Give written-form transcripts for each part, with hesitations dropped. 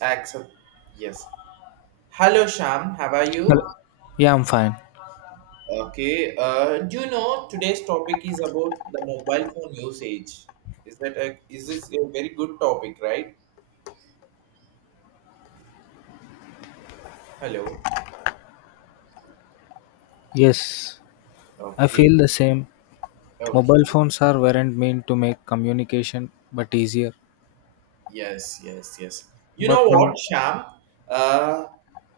Accept. Yes. Hello, Sham. How are Hello. you? Yeah, I'm fine. Okay. Do you know today's topic is about the mobile phone usage? Is this a very good topic, right? Hello. Yes, I Okay. feel the same. Mobile Okay. phones are weren't meant to make communication but easier. Yes, yes, yes. You But know now, what, Sham? Uh,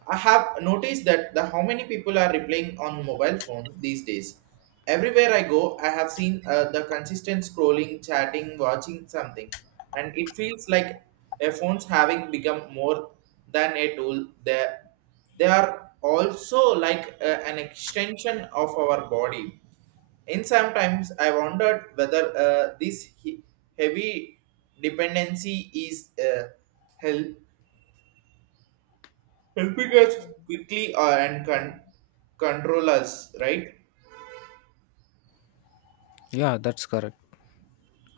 I have noticed that the how many people are replying on mobile phone these days. Everywhere I go, I have seen the consistent scrolling, chatting, watching something, and it feels like a phone's having become more than a tool. They are also like an extension of our body. In sometimes I wondered whether this heavy dependency is help- helping us quickly and control us, right? yeah, that's correct.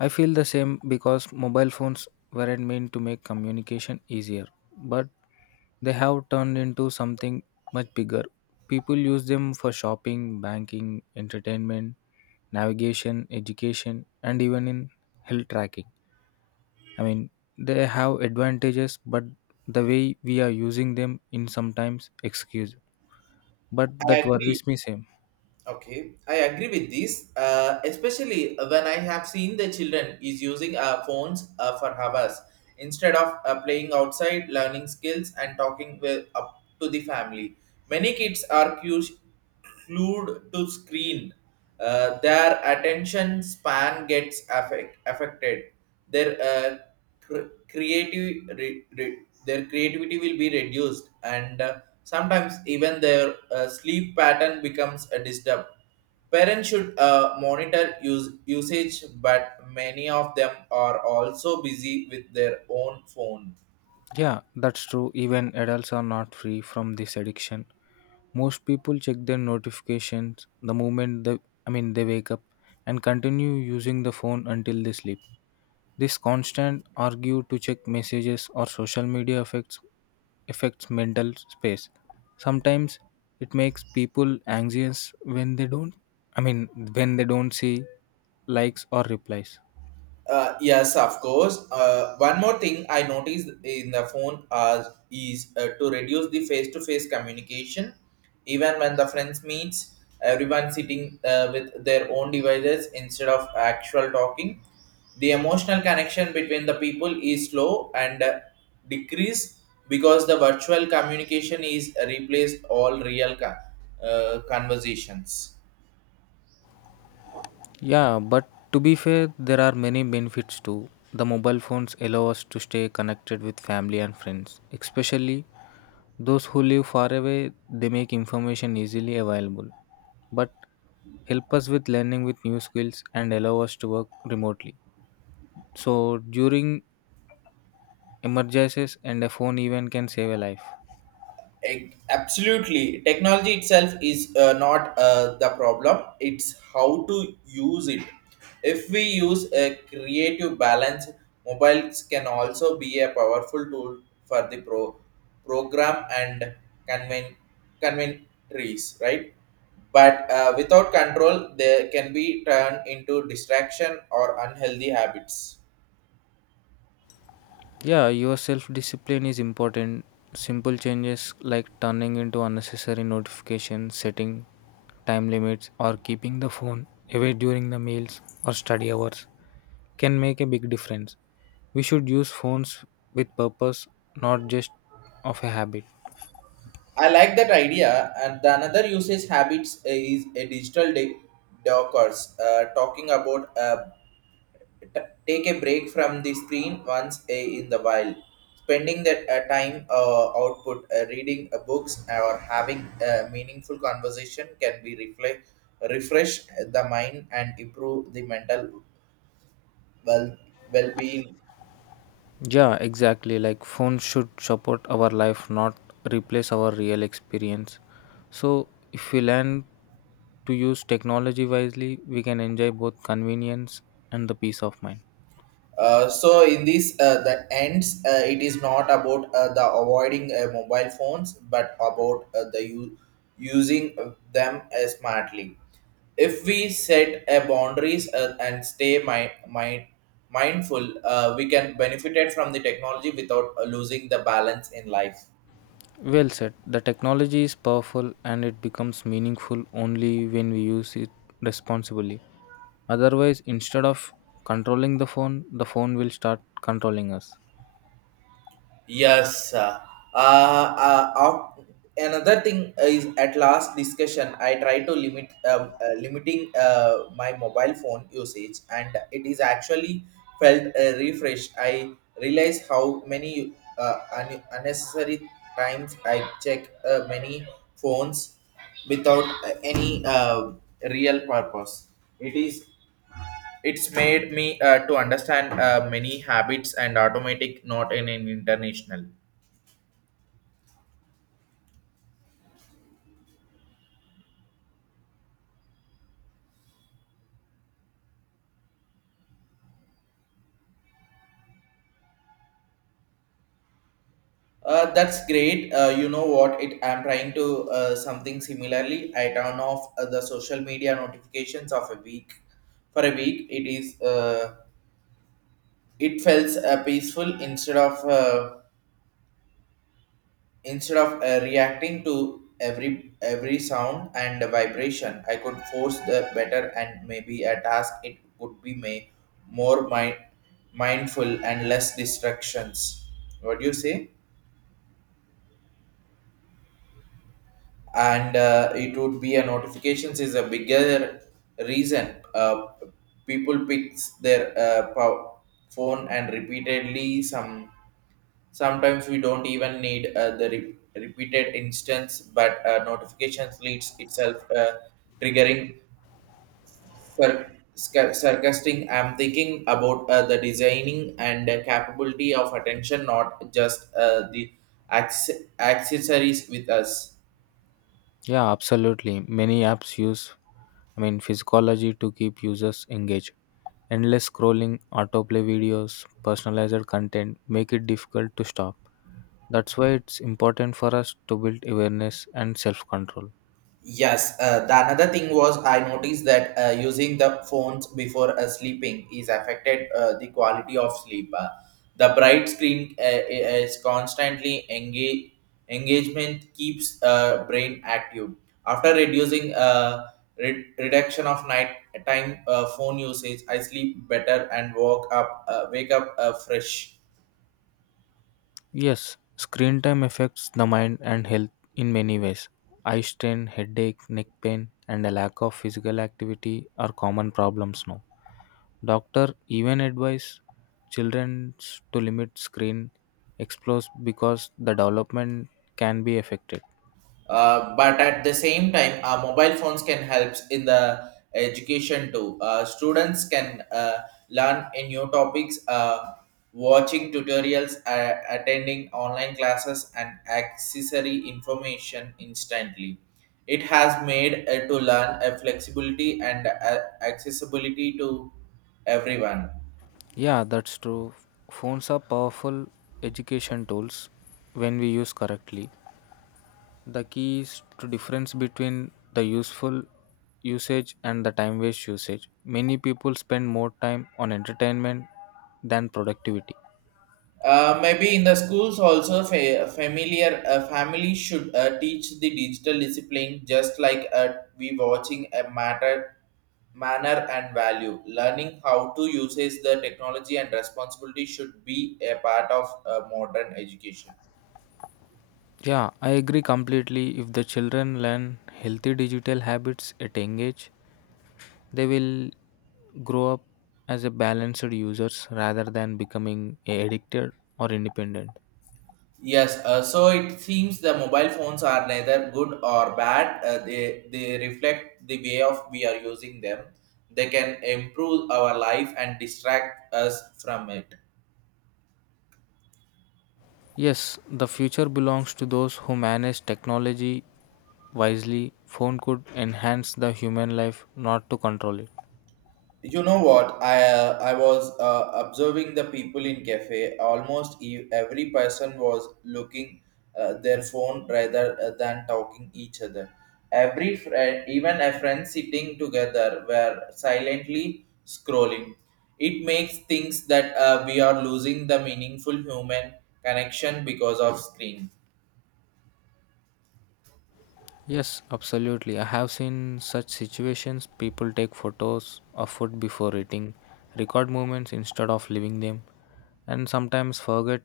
I feel the same because mobile phones weren't meant to make communication easier, but they have turned into something much bigger. People use them for shopping, banking, entertainment, navigation, education, and even in health tracking. I mean, they have advantages, but the way we are using them in sometimes excuse. But I that agree. worries me same. Okay, I agree with this, especially when I have seen the children is using phones for hours instead of playing outside, learning skills, and talking with, up to the family. Many kids are glued to screen. Their attention span gets affected their cr- creative re- re- their creativity will be reduced and sometimes even their sleep pattern becomes a disturb. Parents should monitor use usage, but many of them are also busy with their own phone. Yeah, that's true. Even adults are not free from this addiction. Most people check their notifications the moment they wake up and continue using the phone until they sleep. This constant argue to check messages or social media affects mental space. Sometimes it makes people anxious when they don't, I mean, when they don't see likes or replies. Yes, of course. One more thing I noticed in the phone is to reduce the face-to-face communication. Even when the friends meets, everyone sitting with their own devices instead of actual talking. The emotional connection between the people is slow and decrease because the virtual communication is replaced all real conversations. Yeah, but to be fair, there are many benefits too. The mobile phones allow us to stay connected with family and friends, especially those who live far away, they make information easily available, but help us with learning with new skills and allow us to work remotely. So during emergencies and a phone even can save a life. Absolutely. Technology itself is not the problem, it's how to use it. If we use a creative balance, mobiles can also be a powerful tool for the program and conven- convenience, right? But without control, they can be turned into distraction or unhealthy habits. Yeah, your self discipline is important. Simple changes like turning into unnecessary notifications, setting time limits, or keeping the phone away during the meals or study hours can make a big difference. We should use phones with purpose, not just of a habit. I like that idea, and the another usage habits is a digital dockers, talking about take a break from the screen in the while, spending that time output reading books or having a meaningful conversation can be reflect refresh the mind and improve the mental well well being. Yeah, exactly. Like phones should support our life, not replace our real experience. So if we learn to use technology wisely, we can enjoy both convenience and the peace of mind. So in this the ends it is not about the avoiding mobile phones but about the using them smartly. If we set a boundaries and stay mindful we can benefit from the technology without losing the balance in life. Well said. The technology is powerful and it becomes meaningful only when we use it responsibly. Otherwise, instead of controlling the phone will start controlling us. Yes. Uh, uh, Another thing is at last discussion, I try to limit limiting my mobile phone usage, and it is actually felt refreshed. I realize how many unnecessary times I check many phones without any real purpose. It is it's made me to understand many habits and automatic not in an international. That's great. You know what? It I'm trying to something similarly. I turn off the social media notifications of a week for a week. It feels peaceful instead of reacting to every sound and vibration. I could force the better and maybe a task. It would be may more mindful and less distractions. What do you say? And it would be a notifications is a bigger reason people picks their phone and repeatedly some sometimes we don't even need the repeated instance but notifications leads itself triggering for sarcastic I'm thinking about the designing and capability of attention not just the accessories with us. Yeah, absolutely. Many apps use, I mean, physiology to keep users engaged. Endless scrolling, autoplay videos, personalized content make it difficult to stop. That's why it's important for us to build awareness and self control. Yes, the another thing was I noticed that using the phones before sleeping is affected the quality of sleep. The bright screen is constantly engage engagement keeps brain active. After reducing reduction of night time phone usage, I sleep better and woke up wake up fresh. Yes, screen time affects the mind and health in many ways. Eye strain, headache, neck pain, and a lack of physical activity are common problems now. Doctor even advise children to limit screen explores because the development can be affected. But at the same time, mobile phones can help in the education too. Students can learn in new topics, watching tutorials, attending online classes, and accessory information instantly. It has made to learn a flexibility and accessibility to everyone. Yeah, that's true. Phones are powerful education tools when we use correctly. The key is to difference between the useful usage and the time waste usage. Many people spend more time on entertainment than productivity. Maybe in the schools also familiar family should teach the digital discipline just like we watching a matter manner and value learning how to uses the technology and responsibility should be a part of modern education. Yeah, I agree completely. If the children learn healthy digital habits at young age, they will grow up as a balanced users rather than becoming addicted or independent. Yes, so it seems the mobile phones are neither good or bad, they reflect the way of we are using them. They can improve our life and distract us from it. Yes, the future belongs to those who manage technology wisely. Phone could enhance the human life, not to control it. You know what? I was observing the people in cafe. Almost every person was looking their phone rather than talking each other. Every friend, even a friend sitting together, were silently scrolling. It makes things that we are losing the meaningful human connection because of screen. Yes, absolutely. I have seen such situations. People take photos of food before eating, record moments instead of leaving them, and sometimes forget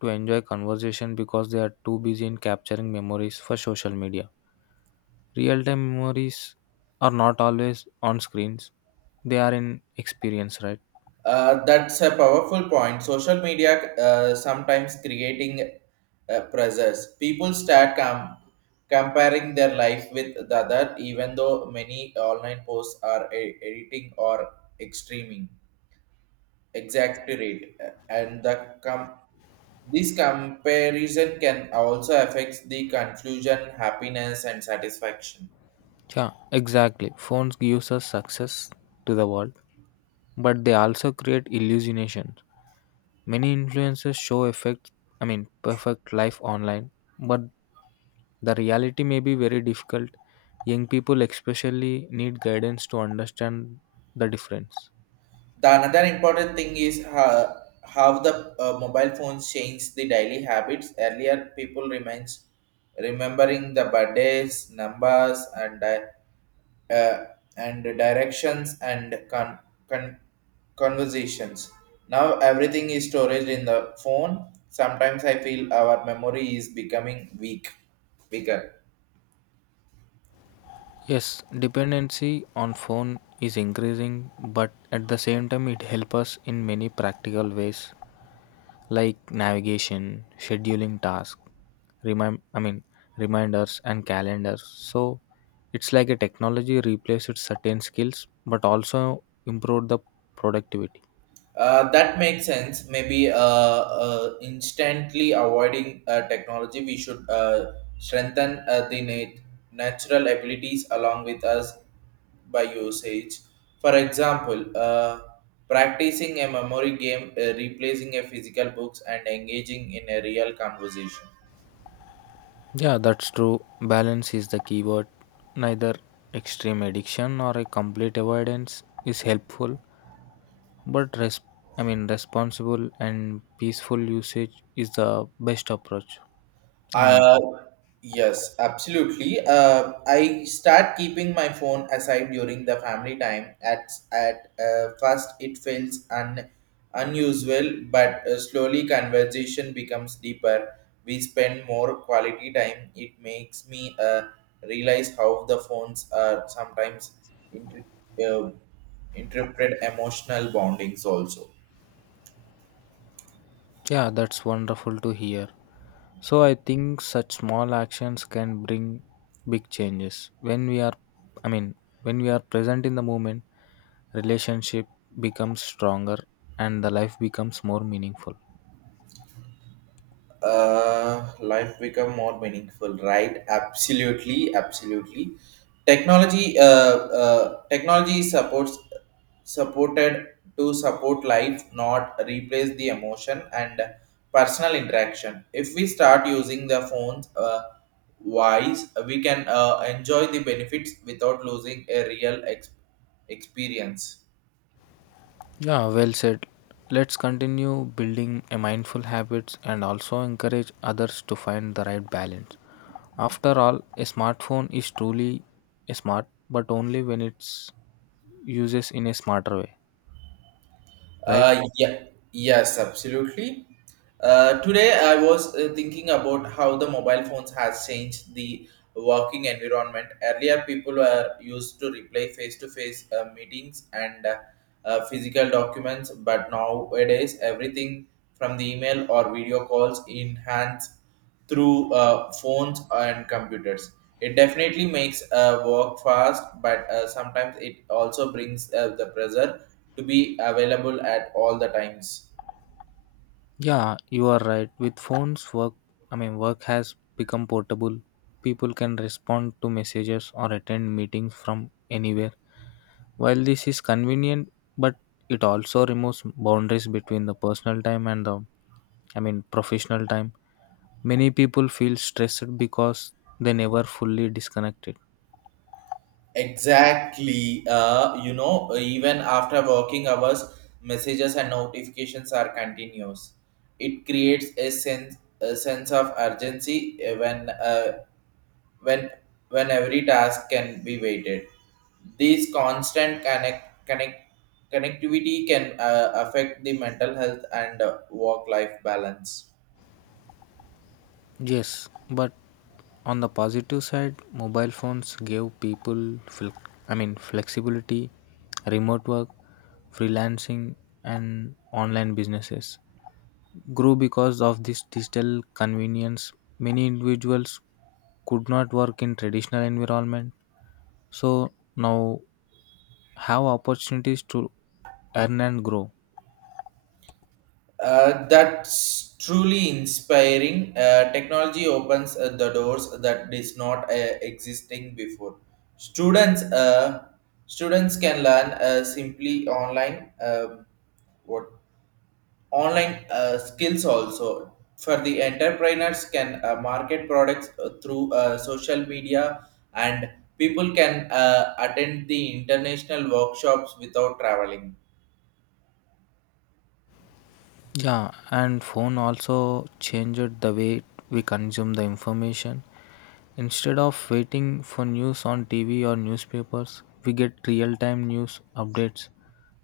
to enjoy conversation because they are too busy in capturing memories for social media. Real-time memories are not always on screens. They are in experience, right? That's a powerful point. Social media sometimes creating pressures. People start comparing their life with the other, even though many online posts are editing or extreming, exaggerate, and this comparison can also affect the confusion, happiness, and satisfaction. Yeah, exactly. Phones gives us success to the world, but they also create illusions. Many influencers show effect, I mean, perfect life online, but the reality may be very difficult. Young people, especially, need guidance to understand the difference. The another important thing is how the mobile phones change the daily habits earlier people remains remembering the birthdays numbers uh, and directions and con- conversations now everything is storage in the phone. Sometimes I feel our memory is becoming weaker. Yes, dependency on phone is increasing, but at the same time, it helps us in many practical ways. Like navigation, scheduling tasks, remind I mean reminders and calendars. So it's like a technology replaces certain skills but also improve the productivity. That makes sense. Maybe instantly avoiding technology, we should strengthen the natural abilities along with us by usage. For example, practicing a memory game, replacing a physical books, and engaging in a real conversation. Yeah, that's true. Balance is the keyword. Neither extreme addiction or a complete avoidance is helpful, but I mean responsible and peaceful usage is the best approach in my. Uh, yes, absolutely. I start keeping my phone aside during the family time. At first, it feels unusual, but slowly conversation becomes deeper. We spend more quality time. It makes me realize how the phones are sometimes inter- uh, interpret emotional bondings also. Yeah, that's wonderful to hear. So I think such small actions can bring big changes. When we are I mean, when we are present in the moment, relationship becomes stronger and the life becomes more meaningful. Life become more meaningful, right? Absolutely, absolutely. Technology supports supported to support life, not replace the emotion and personal interaction. If we start using the phones wise, we can enjoy the benefits without losing a real experience. Yeah, well said. Let's continue building a mindful habits and also encourage others to find the right balance. After all, a smartphone is truly a smart, but only when it's uses in a smarter way, right? Uh, yeah, yes, absolutely. Today, I was thinking about how the mobile phones has changed the working environment. Earlier, people were used to reply face-to-face meetings and physical documents, but nowadays, everything from the email or video calls in hands through phones and computers. It definitely makes work fast, but sometimes it also brings the pressure to be available at all the times. Yeah, you are right. With phones, work I mean work has become portable. People can respond to messages or attend meetings from anywhere. While this is convenient, but it also removes boundaries between the personal time and the I mean professional time. Many people feel stressed because they never fully disconnected. Exactly. You know, even after working hours, messages and notifications are continuous. It creates a sense of urgency when when every task can be weighted. These constant connectivity can affect the mental health and work-life balance. Yes, but on the positive side, mobile phones gave people I mean flexibility, remote work, freelancing and online businesses grew because of this digital convenience. Many individuals could not work in traditional environment so now have opportunities to earn and grow. That's truly inspiring. Technology opens the doors that is not existing before. Students, uh, Students can learn simply online. What online skills also for the entrepreneurs can market products through social media and people can attend the international workshops without traveling. Yeah, and phone also changed the way we consume the information. Instead of waiting for news on TV or newspapers, we get real-time news updates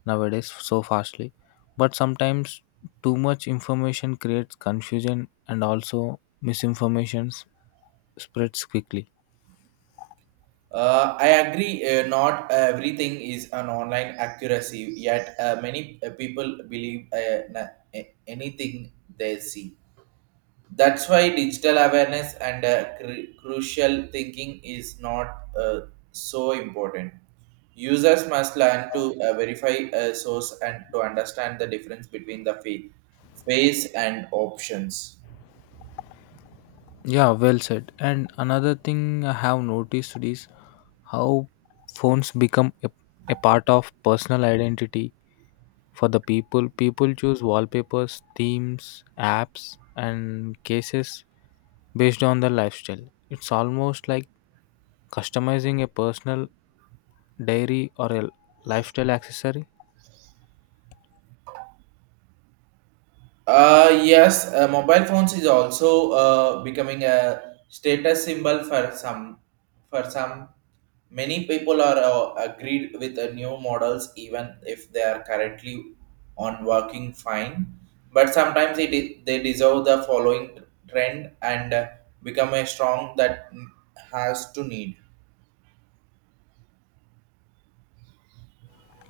nowadays so fastly. But sometimes too much information creates confusion and also misinformation spreads quickly. I agree, not everything is an online accuracy yet. Many people believe anything they see. That's why digital awareness and crucial thinking is not so important. Users must learn to verify a source and to understand the difference between the phase and options. Yeah, well said. And another thing I have noticed is how phones become a part of personal identity for the people. Choose wallpapers, themes, apps and cases based on their lifestyle. It's almost like customizing a personal diary or a lifestyle accessory. Yes, mobile phones is also becoming a status symbol for some. For some, many people are agreed with the new models, even if they are currently on working fine. But sometimes it is, they deserve the following trend and become a strong that has to need.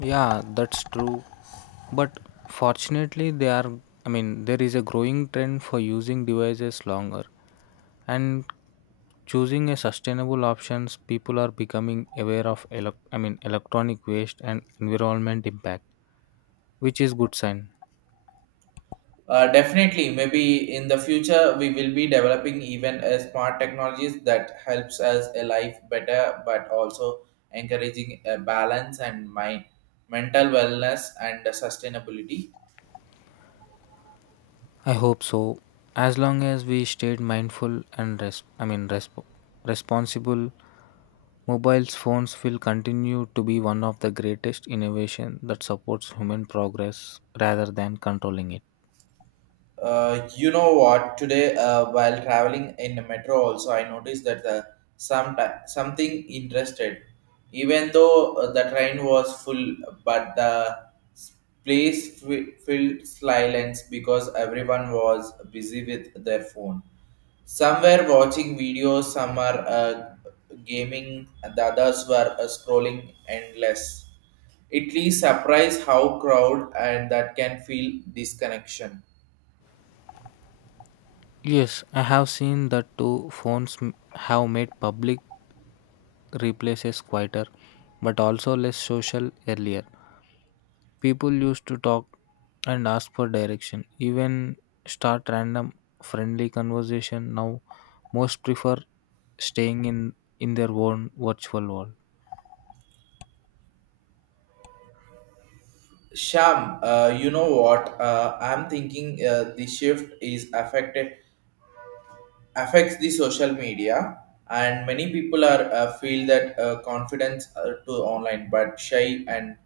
Yeah, that's true, but fortunately they are I mean there is a growing trend for using devices longer and choosing a sustainable options. People are becoming aware of I mean electronic waste and environment impact, which is good sign. Definitely, maybe in the future we will be developing even a smart technologies that helps us a life better, but also encouraging a balance and my mental wellness and sustainability. I hope so. As long as we stayed mindful and I mean responsible, mobiles phones will continue to be one of the greatest innovation that supports human progress rather than controlling it. You know what? Today, while traveling in the metro, also I noticed that the some something interested. Even though the train was full, but the s- place filled silence because everyone was busy with their phone. Some were watching videos, some are gaming, and the others were scrolling endless. Italy surprise how crowd and that can feel disconnection. Yes, I have seen that too. Have made public replaces quieter, but also less social earlier. People used to talk and ask for direction, even start random friendly conversation. Now, most prefer staying in their own virtual world. Sham, you know what? I'm thinking the shift is affected affects the social media, and many people are feel that confidence to online, but shy and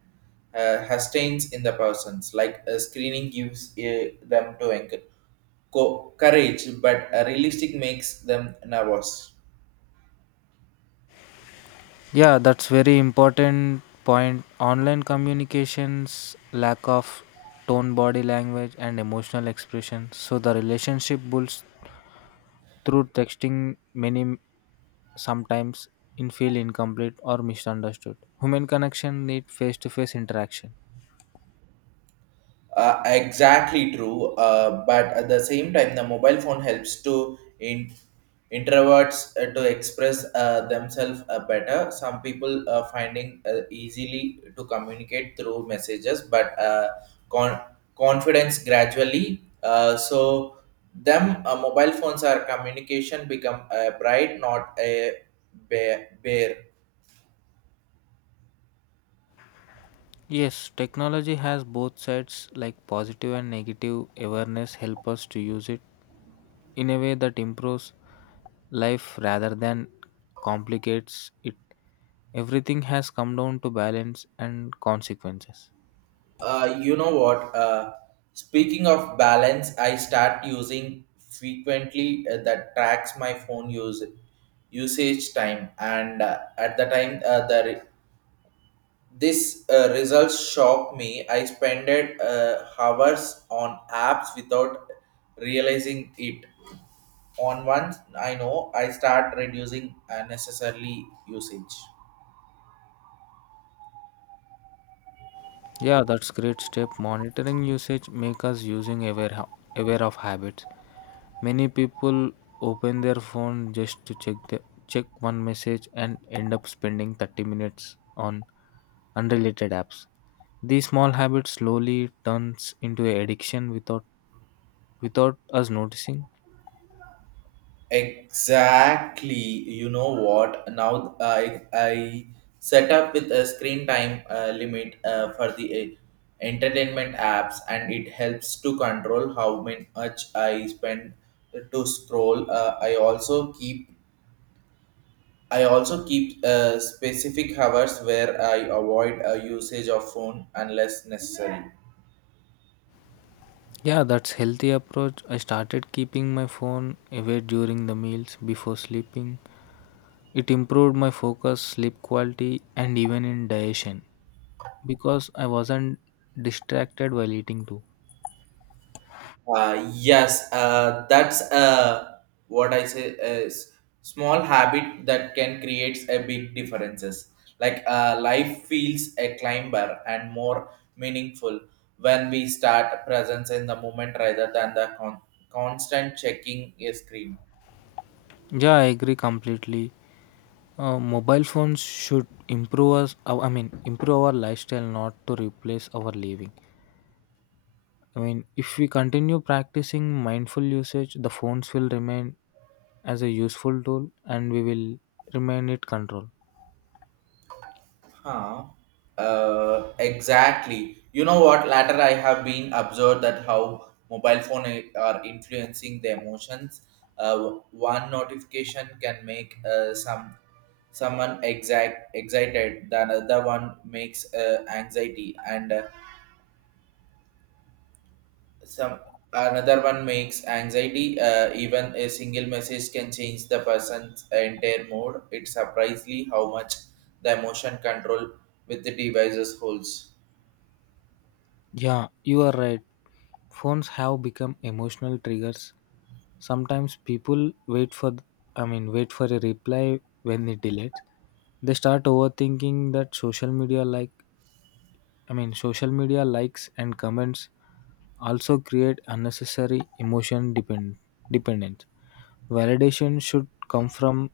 hesitates in the persons. Like screening gives them to anchor courage, but realistic makes them nervous. Yeah, that's very important point. Online communications, lack of tone, body language, and emotional expression. So the relationship builds through texting. Many sometimes in feel incomplete or misunderstood. Human connection need face to face interaction. Exactly true. But at the same time, the mobile phone helps to in introverts to express themselves better. Some people finding easily to communicate through messages, but con- confidence gradually. So them mobile phones are communication become a pride, not a bear. Yes, technology has both sides like positive and negative awareness help us to use it in a way that improves life rather than complicates it. Everything has come down to balance and consequences. You know what? Speaking of balance, I start using frequently that tracks my phone use usage time, and at the time this results shocked me. I spent hours on apps without realizing it. On once I know I start reducing unnecessarily usage. Yeah, that's great step. Monitoring usage make us using aware of habits. Many people open their phone just to check one message and end up spending 30 minutes on unrelated apps. These small habits slowly turns into an addiction without us noticing. Exactly. You know what? Now I set up with a screen time limit for the entertainment apps, and it helps to control how much I spend to scroll. I also keep specific hours where I avoid a usage of phone unless necessary. Yeah, that's healthy approach. I started keeping my phone away during the meals before sleeping. It improved my focus, sleep quality and even in digestion because I wasn't distracted while eating too. Yes, that's what I say is small habit that can create a big differences. Like life feels a climber and more meaningful when we start presence in the moment rather than the constant checking a screen. Yeah, I agree completely. Mobile phones should improve us. Improve our lifestyle, not to replace our living. I mean, if we continue practicing mindful usage, the phones will remain as a useful tool, and we will remain it control. Huh. Exactly. You know what? Later, I have been observed that how mobile phone are influencing the emotions. Uh, One notification can make some someone exact excited. The another one makes anxiety, and some another one makes anxiety. Even a single message can change the person's entire mood. It's surprisingly how much the emotion control with the devices holds. Yeah, you are right. Phones have become emotional triggers. Sometimes people wait for a reply when it delays. They start overthinking that social media social media likes and comments also create unnecessary emotion dependence. Validation should come from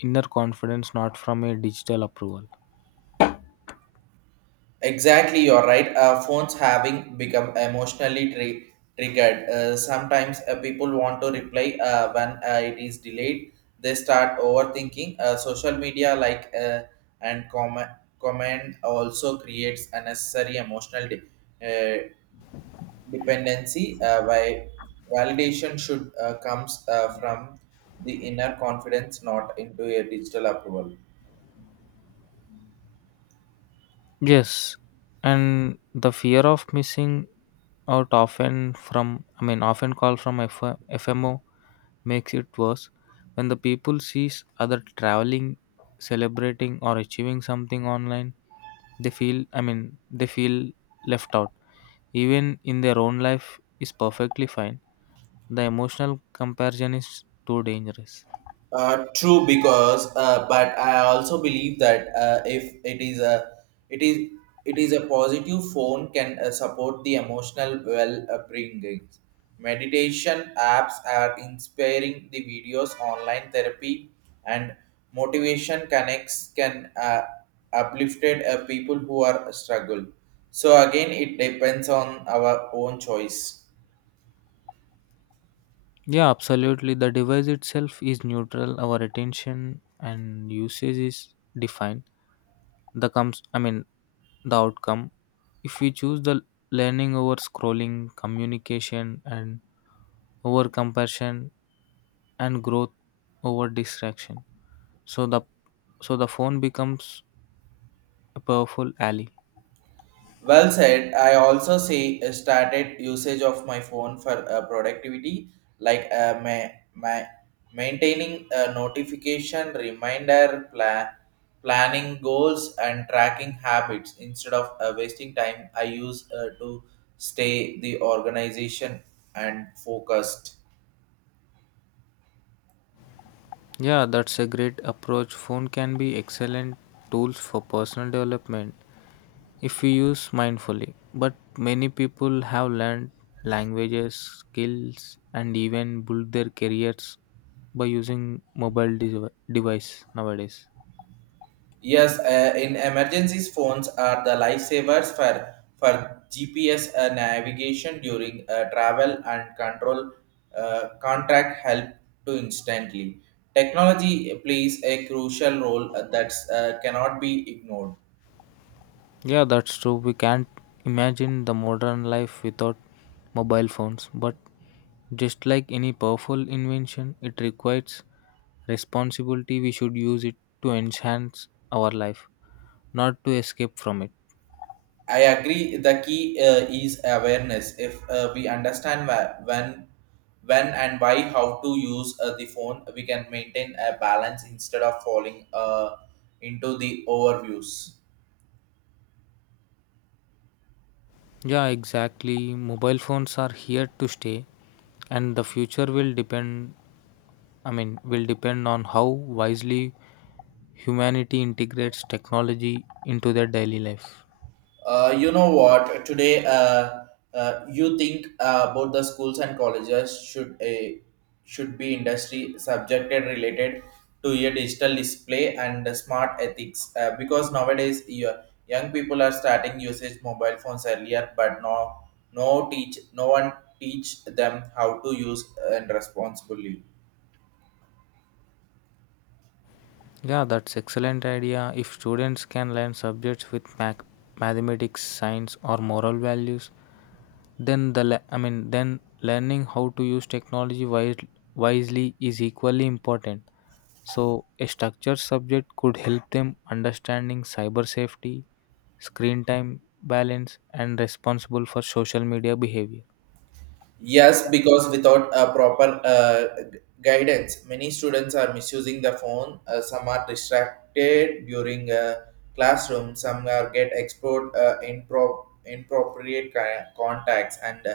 inner confidence, not from a digital approval. Exactly, you're right. Phones having become emotionally triggered. Sometimes people want to reply when it is delayed. They start overthinking. Social media like and comment also creates unnecessary emotional uh, dependency. Why validation should comes from the inner confidence, not into a digital approval. Yes, and the fear of missing out, often called from FMO, makes it worse when the people sees other traveling, celebrating or achieving something online. They feel left out even in their own life is perfectly fine. The emotional comparison is too dangerous. True, because but I also believe that if it is it is a positive phone can support the emotional well upbringing. Meditation apps are inspiring the videos, online therapy, and motivation connects can uplifted people who are struggle. So again, it depends on our own choice. Yeah, absolutely. The device itself is neutral. Our attention and usage is defined. The comes, I mean, The outcome. If we choose the learning over scrolling, communication, and over compassion and growth over distraction, so the so the phone becomes a powerful ally. Well said. I also see a started usage of my phone for productivity, like ma- maintaining a notification, reminder, planning goals, and tracking habits. Instead of wasting time, I use to stay the organization and focused. Yeah, that's a great approach. Phone can be excellent tools for personal development if we use mindfully. But many people have learned languages, skills, and even build their careers by using mobile device nowadays. Yes, in emergencies, phones are the lifesavers for GPS navigation during travel and control. Contract help to instantly. Technology plays a crucial role that cannot be ignored. Yeah, that's true. We can't imagine the modern life without mobile phones, but just like any powerful invention, it requires responsibility. We should use it to enhance our life, not to escape from it. I agree. The key is awareness. If we understand when and why, how to use the phone, we can maintain a balance instead of falling into the overviews. Yeah, exactly. Mobile phones are here to stay, and the future will depend on how wisely humanity integrates technology into their daily life. You know what? Today, you think about the schools and colleges should a should be industry subjected related to your digital display and smart ethics because nowadays your young people are starting usage mobile phones earlier, but no one teach them how to use and responsibly. Yeah, that's excellent idea. If students can learn subjects with mathematics, science, or moral values, then the le- I mean then learning how to use wisely is equally important. So a structured subject could help them understanding cyber safety, screen time balance, and responsible for social media behavior. Yes, because without a proper guidance, many students are misusing the phone. Some are distracted during classroom. Some are get exposed inappropriate contacts, and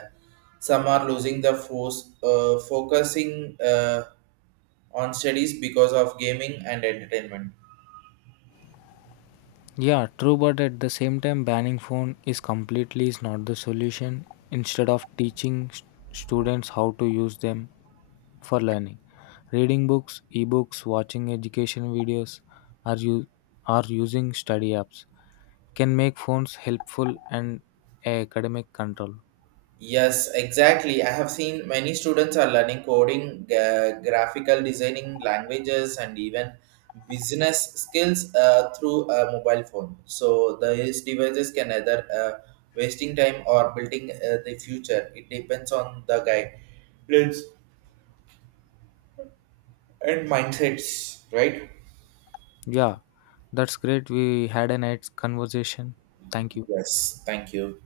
some are losing the force, focusing on studies because of gaming and entertainment. Yeah, true, but at the same time, banning phone is completely is not the solution. Instead of teaching students how to use them for learning, reading books, ebooks, watching education videos, or you are using study apps can make phones helpful and academic control. Yes, exactly. I have seen many students are learning coding, graphical designing, languages, and even business skills through a mobile phone. So these devices can either wasting time or building the future. It depends on the guidance and mindsets, right? Yeah, that's great. We had a nice conversation. Thank you. Yes. Thank you.